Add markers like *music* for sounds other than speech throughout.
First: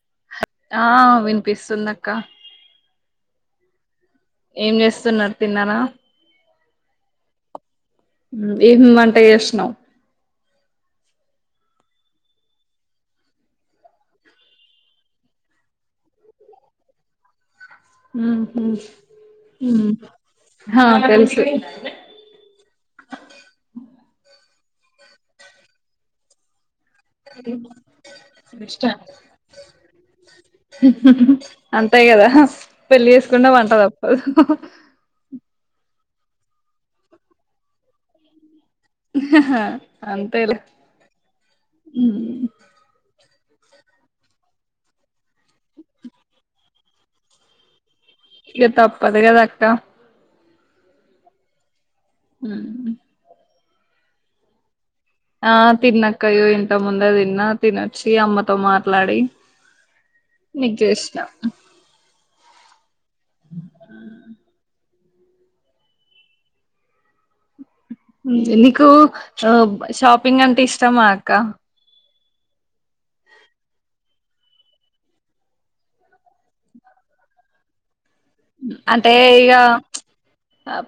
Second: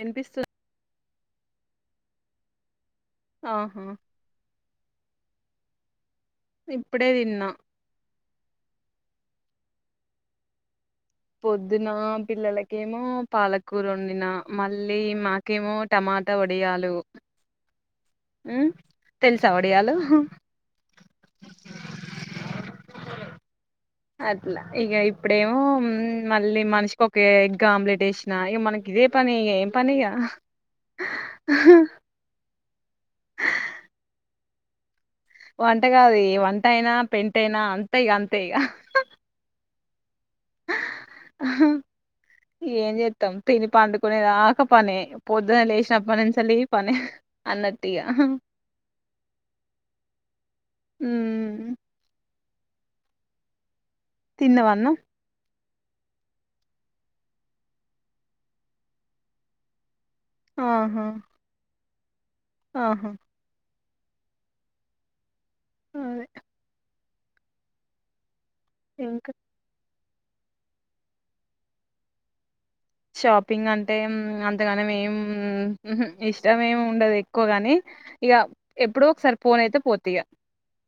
వినిపిస్తు ఆ వినిపిస్తుందక్క ఆహ ఏం చేస్తున్నారు తిన్నారా ఇప్పుడే తిన్న ఉ ఏం వంట చేసినవ్ పొద్దున పిల్లలకేమో పాలకూర వండిన. మళ్ళీ మాకేమో టమాటా, వడియాలు. ఉహు ఉమ్ తెలుసా హు వడియాలు హ తెలుసు ఇంగ ఇప్పుడేమో ఉం మళ్ మనిషి ఒకే ఎగ్ ఆమ్లెట్ ఏసిన ఇక మనకి ఇదే పని ఏం పనిగ హా అంతే కదా పెళ్లి చేసుకుంటే వంటతప్పదు. వంట గాదు వంట అయినా పెంట అయినా అంతే ఇగ అంతే ఇగ ఇహ హా అంతేలే అహా ఏం చె మం తిని పండుకునేదాకా పనే పొద్దున లేచినప్పటినుంచి సలి పనే అన్నట్ ఇగ తప్పదు కదాక్క ఊమ్ ఉహు తిన్నవ అను ఆ తిన్నక్కయో ఇంత ముందే తిన్నా తినొచ్చి అమ్మతో మాట్లాడి నీకిజేష్ణ అహ అదే. నీకు ఇంకా అ షాప్ ఇంగంటె ఇష్టమాక్క షాపింగ్ అంటేం అంతగాని మేం ఉహు ఇష్టమేం ఉండదు ఎక్కువగాని అంటే ఇగ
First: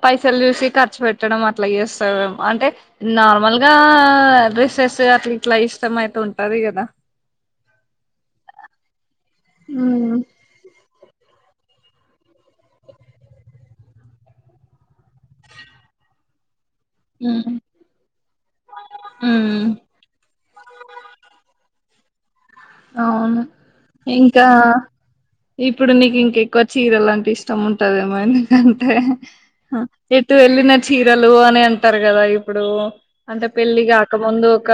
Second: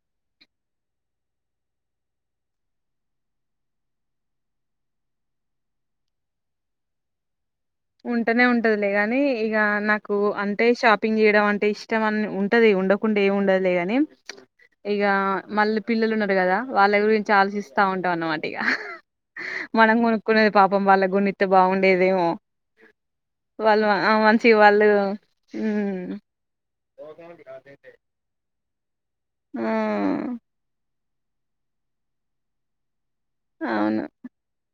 పైసల్ చూసి ఖర్చు పెట్ చట్టడం అట్లా చేస్తా అంటే నార్మల్గా డ్రెస్సెస్ అట్లా ఇట్లా ఇష్టం అయితే ఉంటది కదా ఉంటేనే ఉంటదులే గానీ ఇగ నాకు ఉమ్ అంటే షాపింగ్ చేయడం అన్ అంటే ఇష్టం అని ఉంటది ఉండకుండా ఏం ఉండదులే గాని ఇగ మళ్ళీ పిల్లలు ఉన్నారు కదా వాళ్ళ గురించి ఉమ్ ఆలోచిస్తా ఉంటాం అన్నమాట ఇగ మనం కొనుక్కునేది పాపం వాళ్ళ గున్నిత్ బాగున్ ఏదేమో అవును ఇంకా వాళ్ళు ఇప్పుడు నీకు హ్మ్. ఇంక ఎక్కువత్ చీర లాంటి ఇష్టం ఉంటదేమో గఅంతే ఆ! చెటు వెళ న చీరలు అని అంటారు కదా ఇప్పుడు అంటే పెళ్ళిగా అవును. కాకముందు ఒక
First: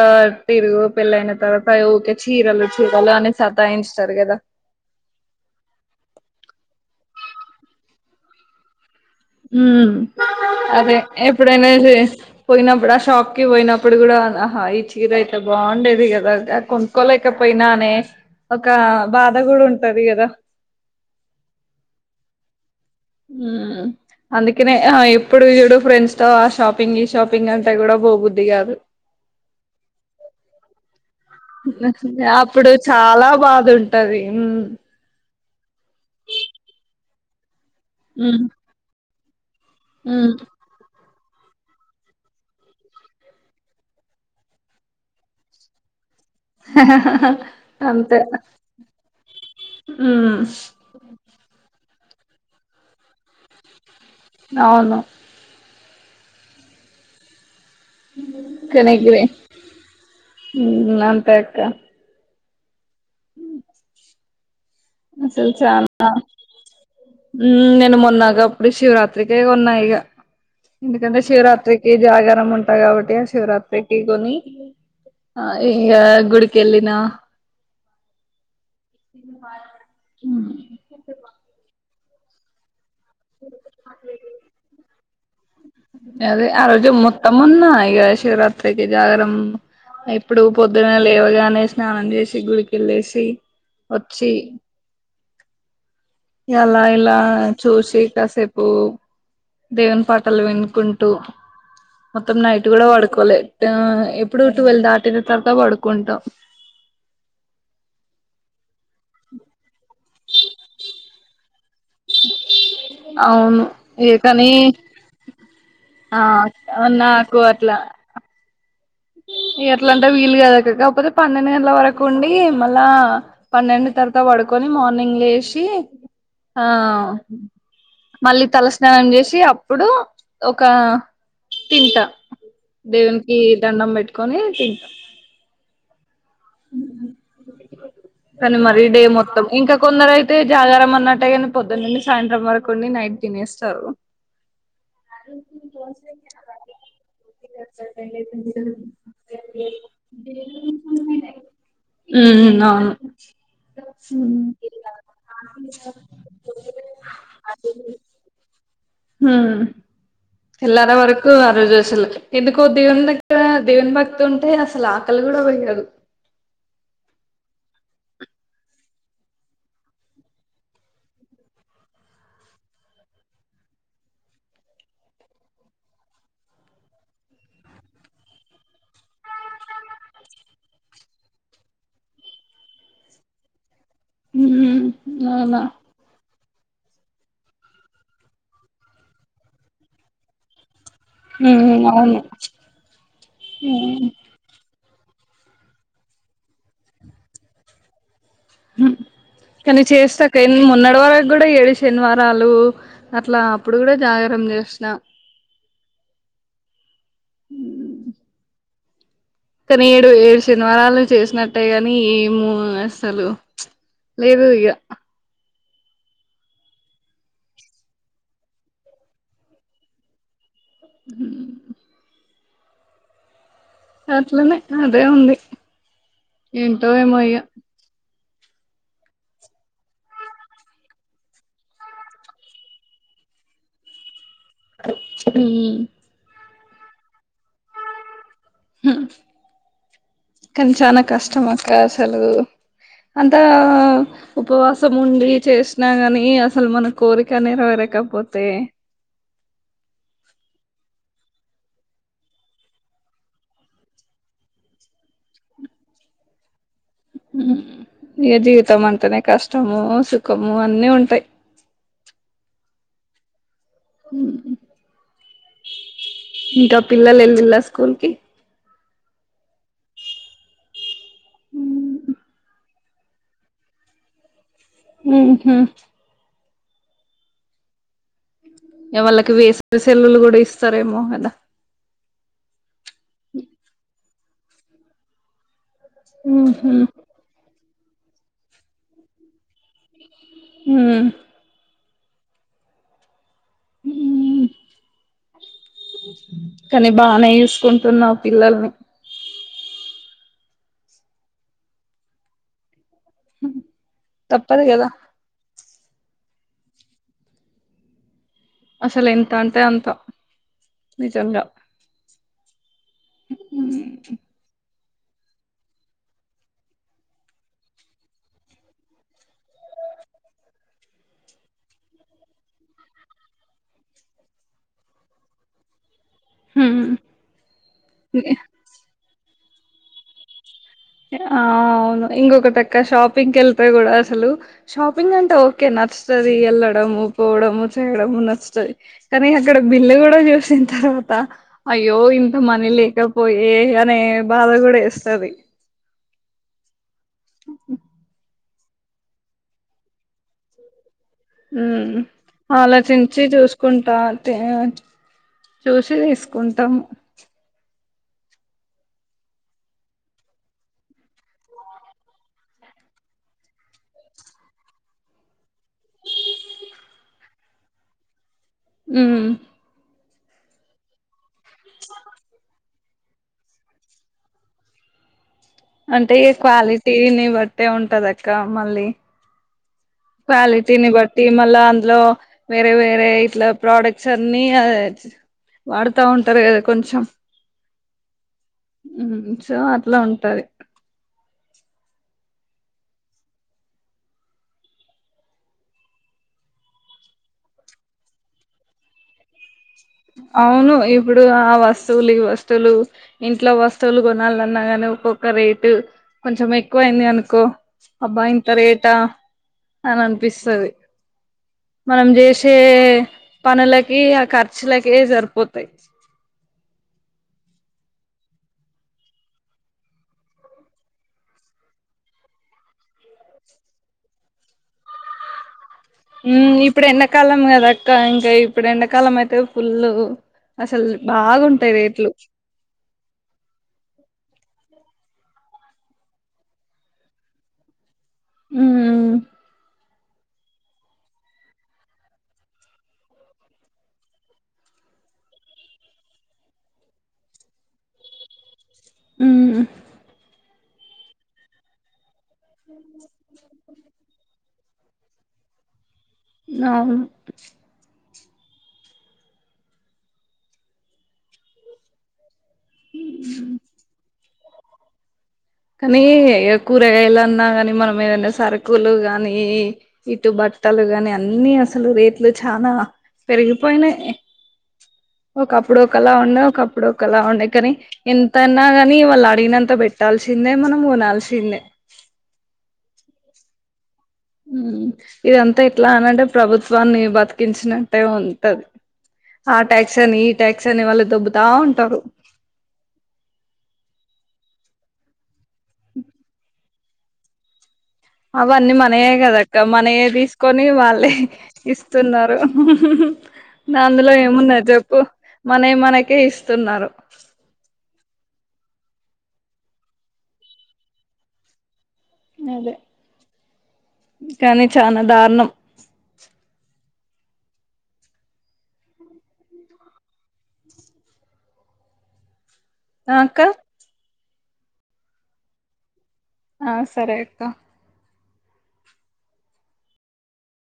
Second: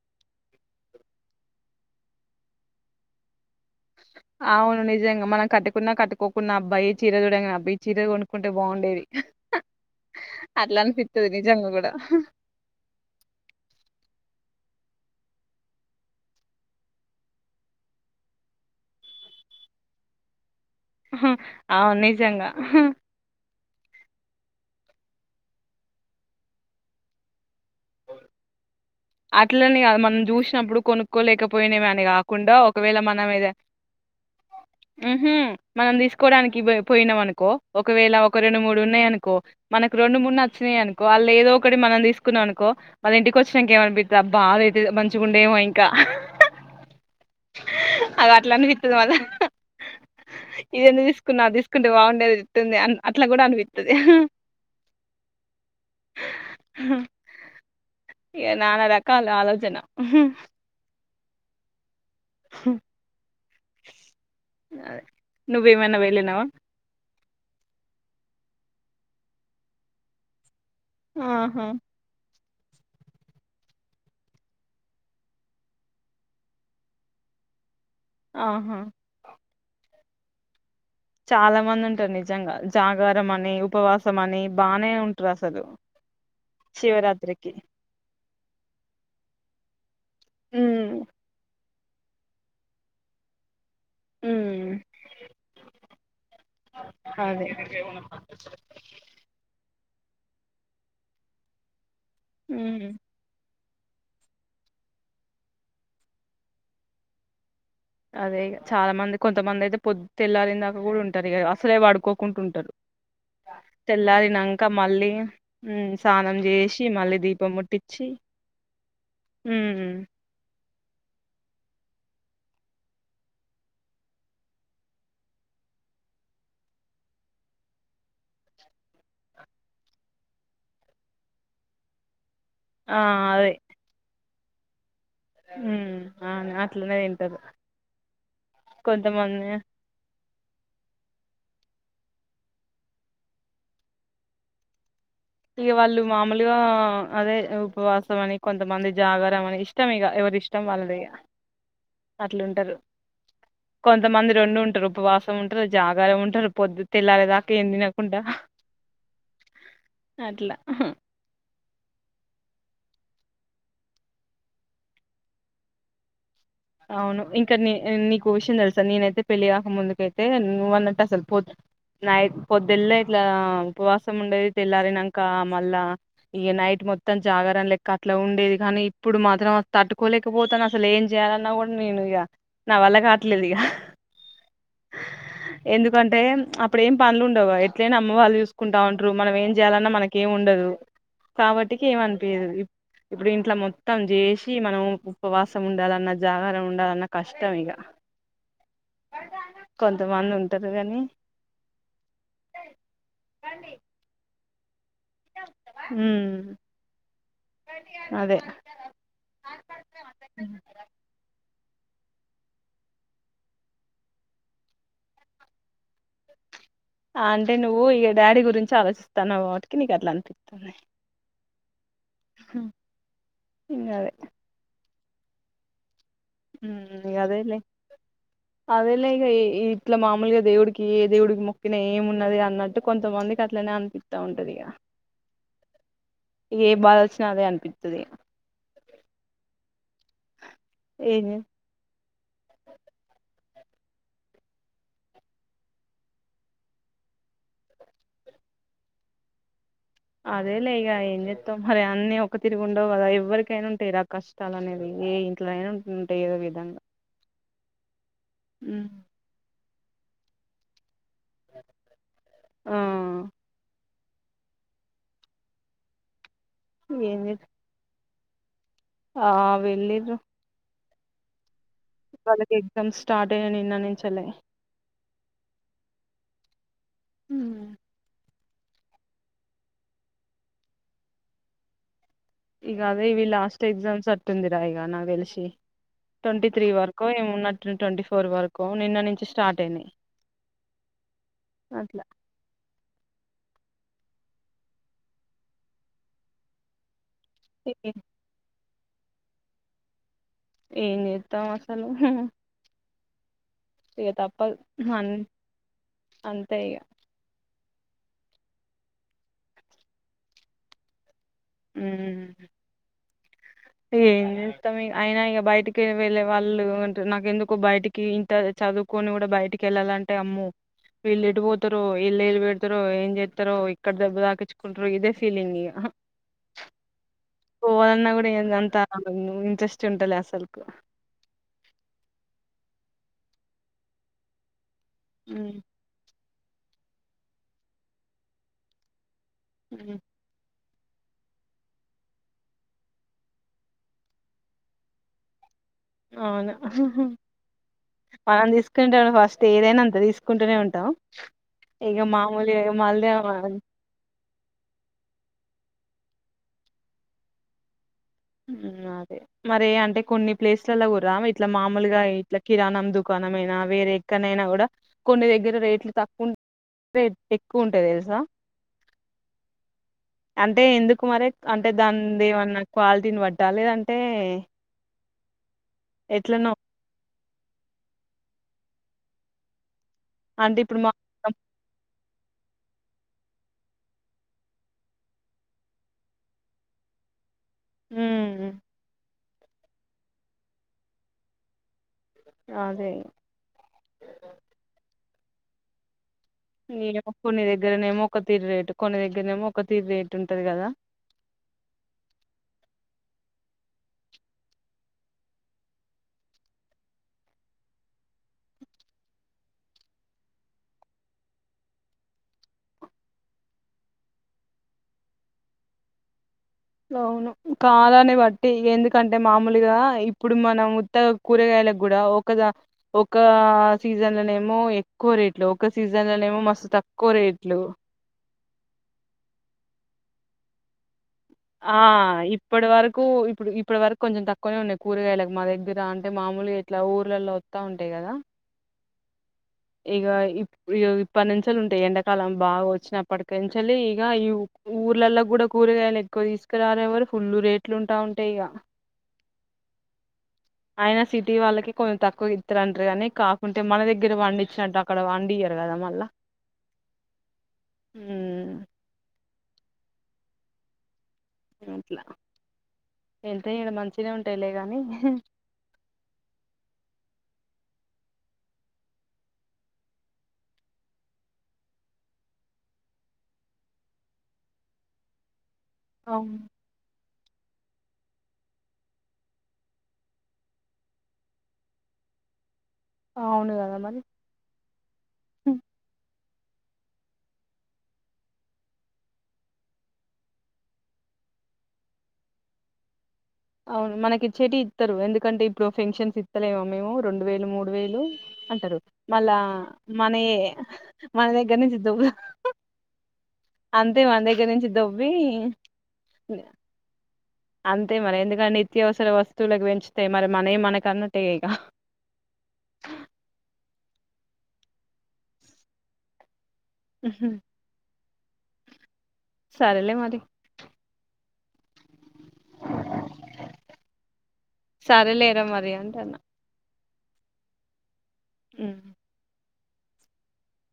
ఇరుగు పిలయినా తరవాతా *unintelligible* చీరలు లో అని సాతాఇంచ్ అవును నిజంగా మనం కట్టుకున్నా కట్టుకోకున్న అబ్బాయి చీర చూడంగా అాయిీర కొంక్కుంటే బాగుండేది ఉమ్ అట్లా అదే అనిపిత్తది నిజంగా ఎప్పుడైనా కూడా. పోయినప్పుడు ఆ షాక్కిి పోయినప్పుడు కూడా హా ఇ చి రా ఇట్ల బాగుండేది కదా కొనుకోలేకపోయినా అనే ఒక బాధ కూడా ఉంటది కదా అవు నిజంగా ఉమ్ అందుకనే ఇప్పుడు చడు ఫ్రెండ్స్ తో ఆ షాపింగ్ ఈ షాపింగ్ అంటే కూడా బోబుద్ది కాదు అట్లని కాదు మనం చూసినప్పుడు కొనుక్కోలేకపోయినావి అని కాకుండా అప్పుడు ఒకవేళ మన చాలా మీదహా బాధ ఉంటది ఉమ్ ఉమ్ హ్మ్ మనం తీసుకోవడానికి పోయినాం అనుకో ఒకవేళ ఒక ఉమ్ రెండు మూడు ఉన్నాయి అన కో మనకు రెండుూ ఉమ్ మూడు నచ్చినాయి అనుకో వాళ్ళ ఏదో ఒకటి మనం తీసుకున్నానుకో మళ్ళ ఇంటికి వచ్చినాక ఏమ బాధ అయితే మంచిగుండేమో ఇంకా అంతే అది అట్లా అనిపిత్తది మళ్ళ ఉమ్ బాగుండేది ఇట్లుంది అ అట్లా కూడ అనిపి అవును హా ఇగ నా నా *unintelligible* కనెక్రే కాల్ చేసిండా ఆలోచన వెళ్తా హ *inaudible* అసలు నువ్వేమైనా చాలా వెళ్ళినావా ఊ నేను మొన్న శివరాత్రకే కొన్న ఇగ ఎందుకంటే ఆహా శివరాత్రికి జాగారం ఉం కాబట్టి శివరాత్రికిి కొని ఆ ఇగ గుడికి వెళ్ళినా ఆహా *inaudible* చాలా మంది నిజంగా జాగారం అని ఉపవాసం అని బానే ఉం డ్రాసలు అదే ఆ రోజు మొత్తమున్న ఇగా శివరాత్రికి జాగరం ఇప్పుడు పొద్దున హ్మ్. లేవగానే స్ స్నానంమ్జేసి గుడికెళ్ళేసి వచ్చి హ్మ్. ఎలా ఇలా అదే చూసి కాసేపూ దేవుని పాటలు వినుకుంటూ మొత్తం నైట్ గూడా హ్మ్. పడ్కోలే డాఆ ఎప్పుడు టువెల్ దాటిన తర్వాత పడ్కుంటా అదే గా చాలా మంది కొంతమంధైతే పొద్ తెల్లారిన్దాకా గూడా ఉంటది గదా అసలే పడ్కోకుంటుంటారు అవును ఏ కానీ తెల్లారినాంకా మళ్ళీ ఉమ్ ఆ సానంమ్జేసి మళ్ళీ దీపం ముట్టించి ఇగా ఉమ్ గట్ల అంటే వీలుకదైతే కాపోతే పన్నెండు గంటల వరక్ కోండి మళ్ళా పన్నెండు తర్వాత పడ్కొని మార్నింగ్ లేసి ఆ మళ్ళీ తలస్నానంజేసి అప్పుడు ఒక తింటా ఆ అదే కొని తీ *inaudible* మ్ అను అట్లనే తింటారు కానీ మరీ డే మొత్తం కొంతమంది ఇంకా కొందరు అయితే జాగరం అన్నట్టే కానీ పొద్దున్నుండి సాయంత్రం వరకు ఉండి నైట్ తినేస్తారు ఇ వాళ్ళు మామూలుగా అదే ఉపవాసం అని కొంతమంది జాగరం అని ఇష్టం ఇక ఎవరి ఇష్టం వాళ్ళది ఇక ఉమ్ అట్లుంటారు అవును కొంతమంది రెండు ఉంటురు ఉపవాసం ఉంటారు జాగరం ఉంటారు పొద్దు తెల్లారేదాకా ఏం తినకుండా ఆ అట్లా తెల్లార వరకు ఆ రోజు అసలు ఎందుకో దేవుని దగ్గర దేవుని భక్తి ఉంటే అసలు ఆకలి కూడా ఉండదు అవును ఇంకా నీ నీకు విషయం తెలుసా నేన్ అయితే పెళ్లియాక ముందు క్తెతే నువ్వు అన్నట్టు అసలు పొద్ నైట్ పొద్దేల్లే ఇట్లా ఉపవాసం ఉండేది తెల్లారినాంక మళ్ళా ఇక నైట్ మొత్తం జాగరం లెక్క అట్లా ఉండేది కానీ ఇప్పుడు మాత్రం తట్టుకోలేకపోతాను అసలు ఏం చేయాల అ నవున్ మీ నుయ నా వల్ల కాట్లేదు ఇగ ఉమ్, అవునా ఎందుకంటే అప్పుడు ఏం పనులు ఉండవా ఎట్లైనా అమ్మ వాళ్ళు చూసుకుంటా ఉంట్రు మనం ఏం చేయాలన్నా మనక్ ఏం ఉండదు ఉమ్ కాబట్టికి అవును ఏమ్అనిపియదు ఇప్పుడు ఇంట్లో మొత్తం చేసి మనం ఉపవాసం ఉండాల అన్నద్ జాగరం ఉండాలన్న కష్టం ఇక మ్ కానీ చేస్తా కొంతమంది కై ఉంటారు గాని మొన్నటి వరకు కూడా ఏడు శనివారాలు అట్లా అప్పుడు కూడా జాగరం చేస్ *unintelligible* ఉష్ణ ఉమ్ అదే కానీ ఏడు ఏడు శనివారాలు చేసిన అంటే గాని ఏమో అసలు లేదు ఇగ అంటే నువ్వు ఇగ డాడీ గురించి ఆలోచిస్తానువుగా వాటికి నీకు అట్లా అన్ *inaudible* *inaudible* అదే అట్లనే ఆన్ అదే ఉంది ఉమ్ ఏంటో ఇగ ఏమయ్యా అదేలే అదేలే ఇక ఇ ఇట్లా మామలుగా దేవుడికి ఏ దేవుడికి మొక్కిన ఏమున్నది అన్నట్టు కొంతమందికి అట్లనే అనిపిస్తా ఉంటది కధా. ఈ ఏ బాధ వచ్చినా అదే అనిపిత్తది ఆ కానీ చానా ఏం కష్టం అక్కా అసలు ఆన్ అంత ఉపవాసం ఉండి చేసినా గాని అసలు మన కోరిక నెరవేరకపోతే అదే లే ఇక ఏం చెత్తవ్ మరి అన్నీ ఒక తిరిగా ఉండవు కదా ఎవ్వరికైనా ఉంటాయి కదా కష్టాల్ అనేవి, ఏ ఇంట్లో అయినా ఉంటంటాయి ఏదో విధంగా. ఉ ఏ జీవితం అంటనే కష్ట్ ష్టము సుఖము అన్నీ ఉంటాయ్ ఆ ఉ ఇంకా పిల్లలు ఏం చే వెళ్దిల్లా స్కూల్ కి ఆ వెళ్ళిండ్రు వాళ్ళకి ఎగ్జామ్స్ స్టార్ట్యే నిన్ననించేలే ఉ హ హ యవాళ్ళకి వేసవ్ సెలువులు కూడా ఇస్తారేమో కదా ఇగ అదే వీళ్ళ లాస్ట్ ఎక్సామ్స్ అట్ టుందిరా ఇగ నాక్ తెలిసి ట్వంటీ త్రీ ఉహు వరకు ఏమో ఉన్నట్ ట్వంటీ ఫోర్ వరకు నిన్న నుంచి స్టాట్ స్టార్ట్ అయింది ఉమ్ అద్ లా ఉ కన్ బానే చూసుకుంటున్నావ్ పిల్లల్ని ఏమ్ చెత్తమ్ అసలు హు హు ఏగా తప్పద్ తప్పదు కదా హు అన్ అంతే ఇగ అసలు ఎంత అంతే అంత నిజంగా ఉమ్ ఏ మొత్తం అయినా ఇగా బయటికి వెళ్ళే వాళ్ళు అంటే నాకెందుకో బయటికి ఇంత చదువుకొని కూడా బయటికి వెళ్ళాలింటే అమ్మో వీళ్ళు ఎటు పోతార ఎళ్ళు వెళ్ళు పెడతార ఏం చెస్తారో ఇక్కడ దెబ్బ తాకించుకుంటారు ఇదే ఫీలింగ్ ఇక ఉమ్ పోదన్న కూడాడ అంతా ఇంట్రెస్ట్ ఉంటాలే అసలుకు ఆ అవును ఇంకొకటక్క షాపింగ్కి వెళ్తే కూడా అసలు షాపింగ్ అంతా హ్మ్. ఓకే నచ్చుంది వెళ్లడము పోవడము చేయడము నచ్చతాది కానీ అక్కడ బిల్లు హ్మ్. కూడా చూసింది తర్వాత అయ్యో ఇంత మనీ లేకపోయే అనే బాధ కూడా యెస్తాది అవునా ఉహు మనం తీసుకునేళ ఫస్ట్ ఏదైనా అంతే తీసుకుంటూనే ఉంటాం ఉమ్ ఇక మామూలుగా ఇక మళ్ళీ ఆలోచించి చూసుకుంటా అంతే చూసి తీసుకుంటాము ఉమ్ అదే మరే అంటే కొన్ని ప్లేస్లలో కూడా రా ఇట్లా మామూలుగా ఇట్లా కిరాణం దుకాణం అయినా వేరే ఎక్కనైనా కూడా కొన్ని దగ్గర రేట్లు తక్కువ రే ఎక్కువ ఉంటాది తెలుసా ఉమ్ అంటే ఎందుకు మరే అంటే దందేమన్న క్వాలిటీని వట్టలేదంటే అంటే ఈ క్వాలిటీని బట్టే ఉంటదక్క మళ్ళీ అంటే ఇప్పుడు క్వాలిటీని మా బట్టి మళ్ళా అందులో వేరే వేరే ఇట్లా ప్రొడక్ట్స్ అన్ని అ వాడుతా ఉంటారు కదా కొంచెం ఉహు సో అట్లా ఉంటది అదే ఏమో కొన్ని దగ్గరనేమో ఒక తీర్ రేటు కొన్ని దగ్గరనేమొ అవును ఇప్పుడు ఆ వస్తువులు ఈ వస్తువులు ఇంట్లో వస్తువులు కొనాలన్నా గానీ ఒక్కొక్క రేటు కొంచెం ఎక్కువయింది అనుకో అబ్బా ఇంత రేటా అని అనిపిస్తది మనం చేసే పనులకి ఆ కర్ చ్చలకే సరిపోతయి అవును కాలాన్ని బట్టి ఎందుకంటే మామూలుగా ఇప్పుడు మనం ఉత్తగ కూరగాయలకు గూడా ఒకద ఒక సీజన్లనేమో ఎక్కువ రేట్లు ఒక సీజన్లనేమో ఉమ్ మస్తు ఇప్పుడు తక్కువ ఎండాకాలం రేట్లు కదక్క ఇంకా ఇప్పుడు ఎండాకాలం అయితే పుల్లు అసల్ ఆ ఇప్పడి వరకు ఇప్పుడు ఇప్పటి వరకు కొంచెం తక్కువనే ఉన్నయి కూరగాయలకు మా దగ్గర అంటే మామూలు ఎట్లా ఊర్లలో ఒత్త ఉంటాయి కదా ఉమ్ ఉమ్ ఇగ ఇప్ ఇప్పటి నుంచలి ఉంటాయి ఎండాకాలం బాగా వచ్చినప్పటి నుంచి ఇగ ఈ ఊర్లలో కూడా కూరగాయలు ఎక్కువ తీసుకురాలేవరు ఫుల్ రేట్లు ఉంటా ఉంటాయి ఇగ మ్మ్ ఆయన సిటీ వాళ్ళకి కొంచె టాక్ ఇతరంటరు కానీ కాకుంటే మన దగ్గర వండి చి నట్టు అక్కడ వండియరు కదా మళ్ళా అవును ఉమ్ అట్లా ఎంత ఈడ మంచినే ఉం ట్టేలే గాని కనీ కూరగాయలు అన్నా గని మనం ఏదనా సరుకులు గానీ ఇటు బట్టలు గాని అన్ని అసలు రేట్లు చానా పెరిగిపోయినయి ఒకప్పుడు ఒకలా అవును ఉన్నా ఒకప్పుడు లా ఉండే కాని ఎంతన్నా కాని వాళ్ళు అడిగినంత వెట్టాల్సిందే మనం కొనాల్సిందే అవును గద మరి మ్మ్ ఇదంతా ఇట్లా అనంట ప్రభుత్వాన్ని బతికించినట్టే ఉంటది ఆ ట్యాక్స్ అని ఈ ట్యాక్స్ అని వాళ్ళు దొబ్బతా ఉంటారు అవును ఇచెటీ ఇతరు ఎందుకంటే ఇప్పు ఫెంక్షన్స్ ఇతలేమో మేము రొండు వేలు మూడు వేలు అవన్నీ అంటారు మనయే మళ్ళా కదక్క మనయే తీసుకొని వాళ్ళే మన దగ్గర నుంచి దువ్వ ఇస్తున్నారు అంతే అందులో మన దగ్గర ఏమున్న నుంచి చెప్పు దొవ్వి మన మనకే ఇస్తున్నారు అంతే మరి ఎందుకంటే నిత్యవసర వస్తువులకు పెంచుతాయి మరి మననే మనక అన్నట్టే ఇక అదే కానీ చాలా దారుణం సరేలే మారి అక్క సరే లేరా మరి ఉంటున్న ఆ సరే అక్క హ్మ్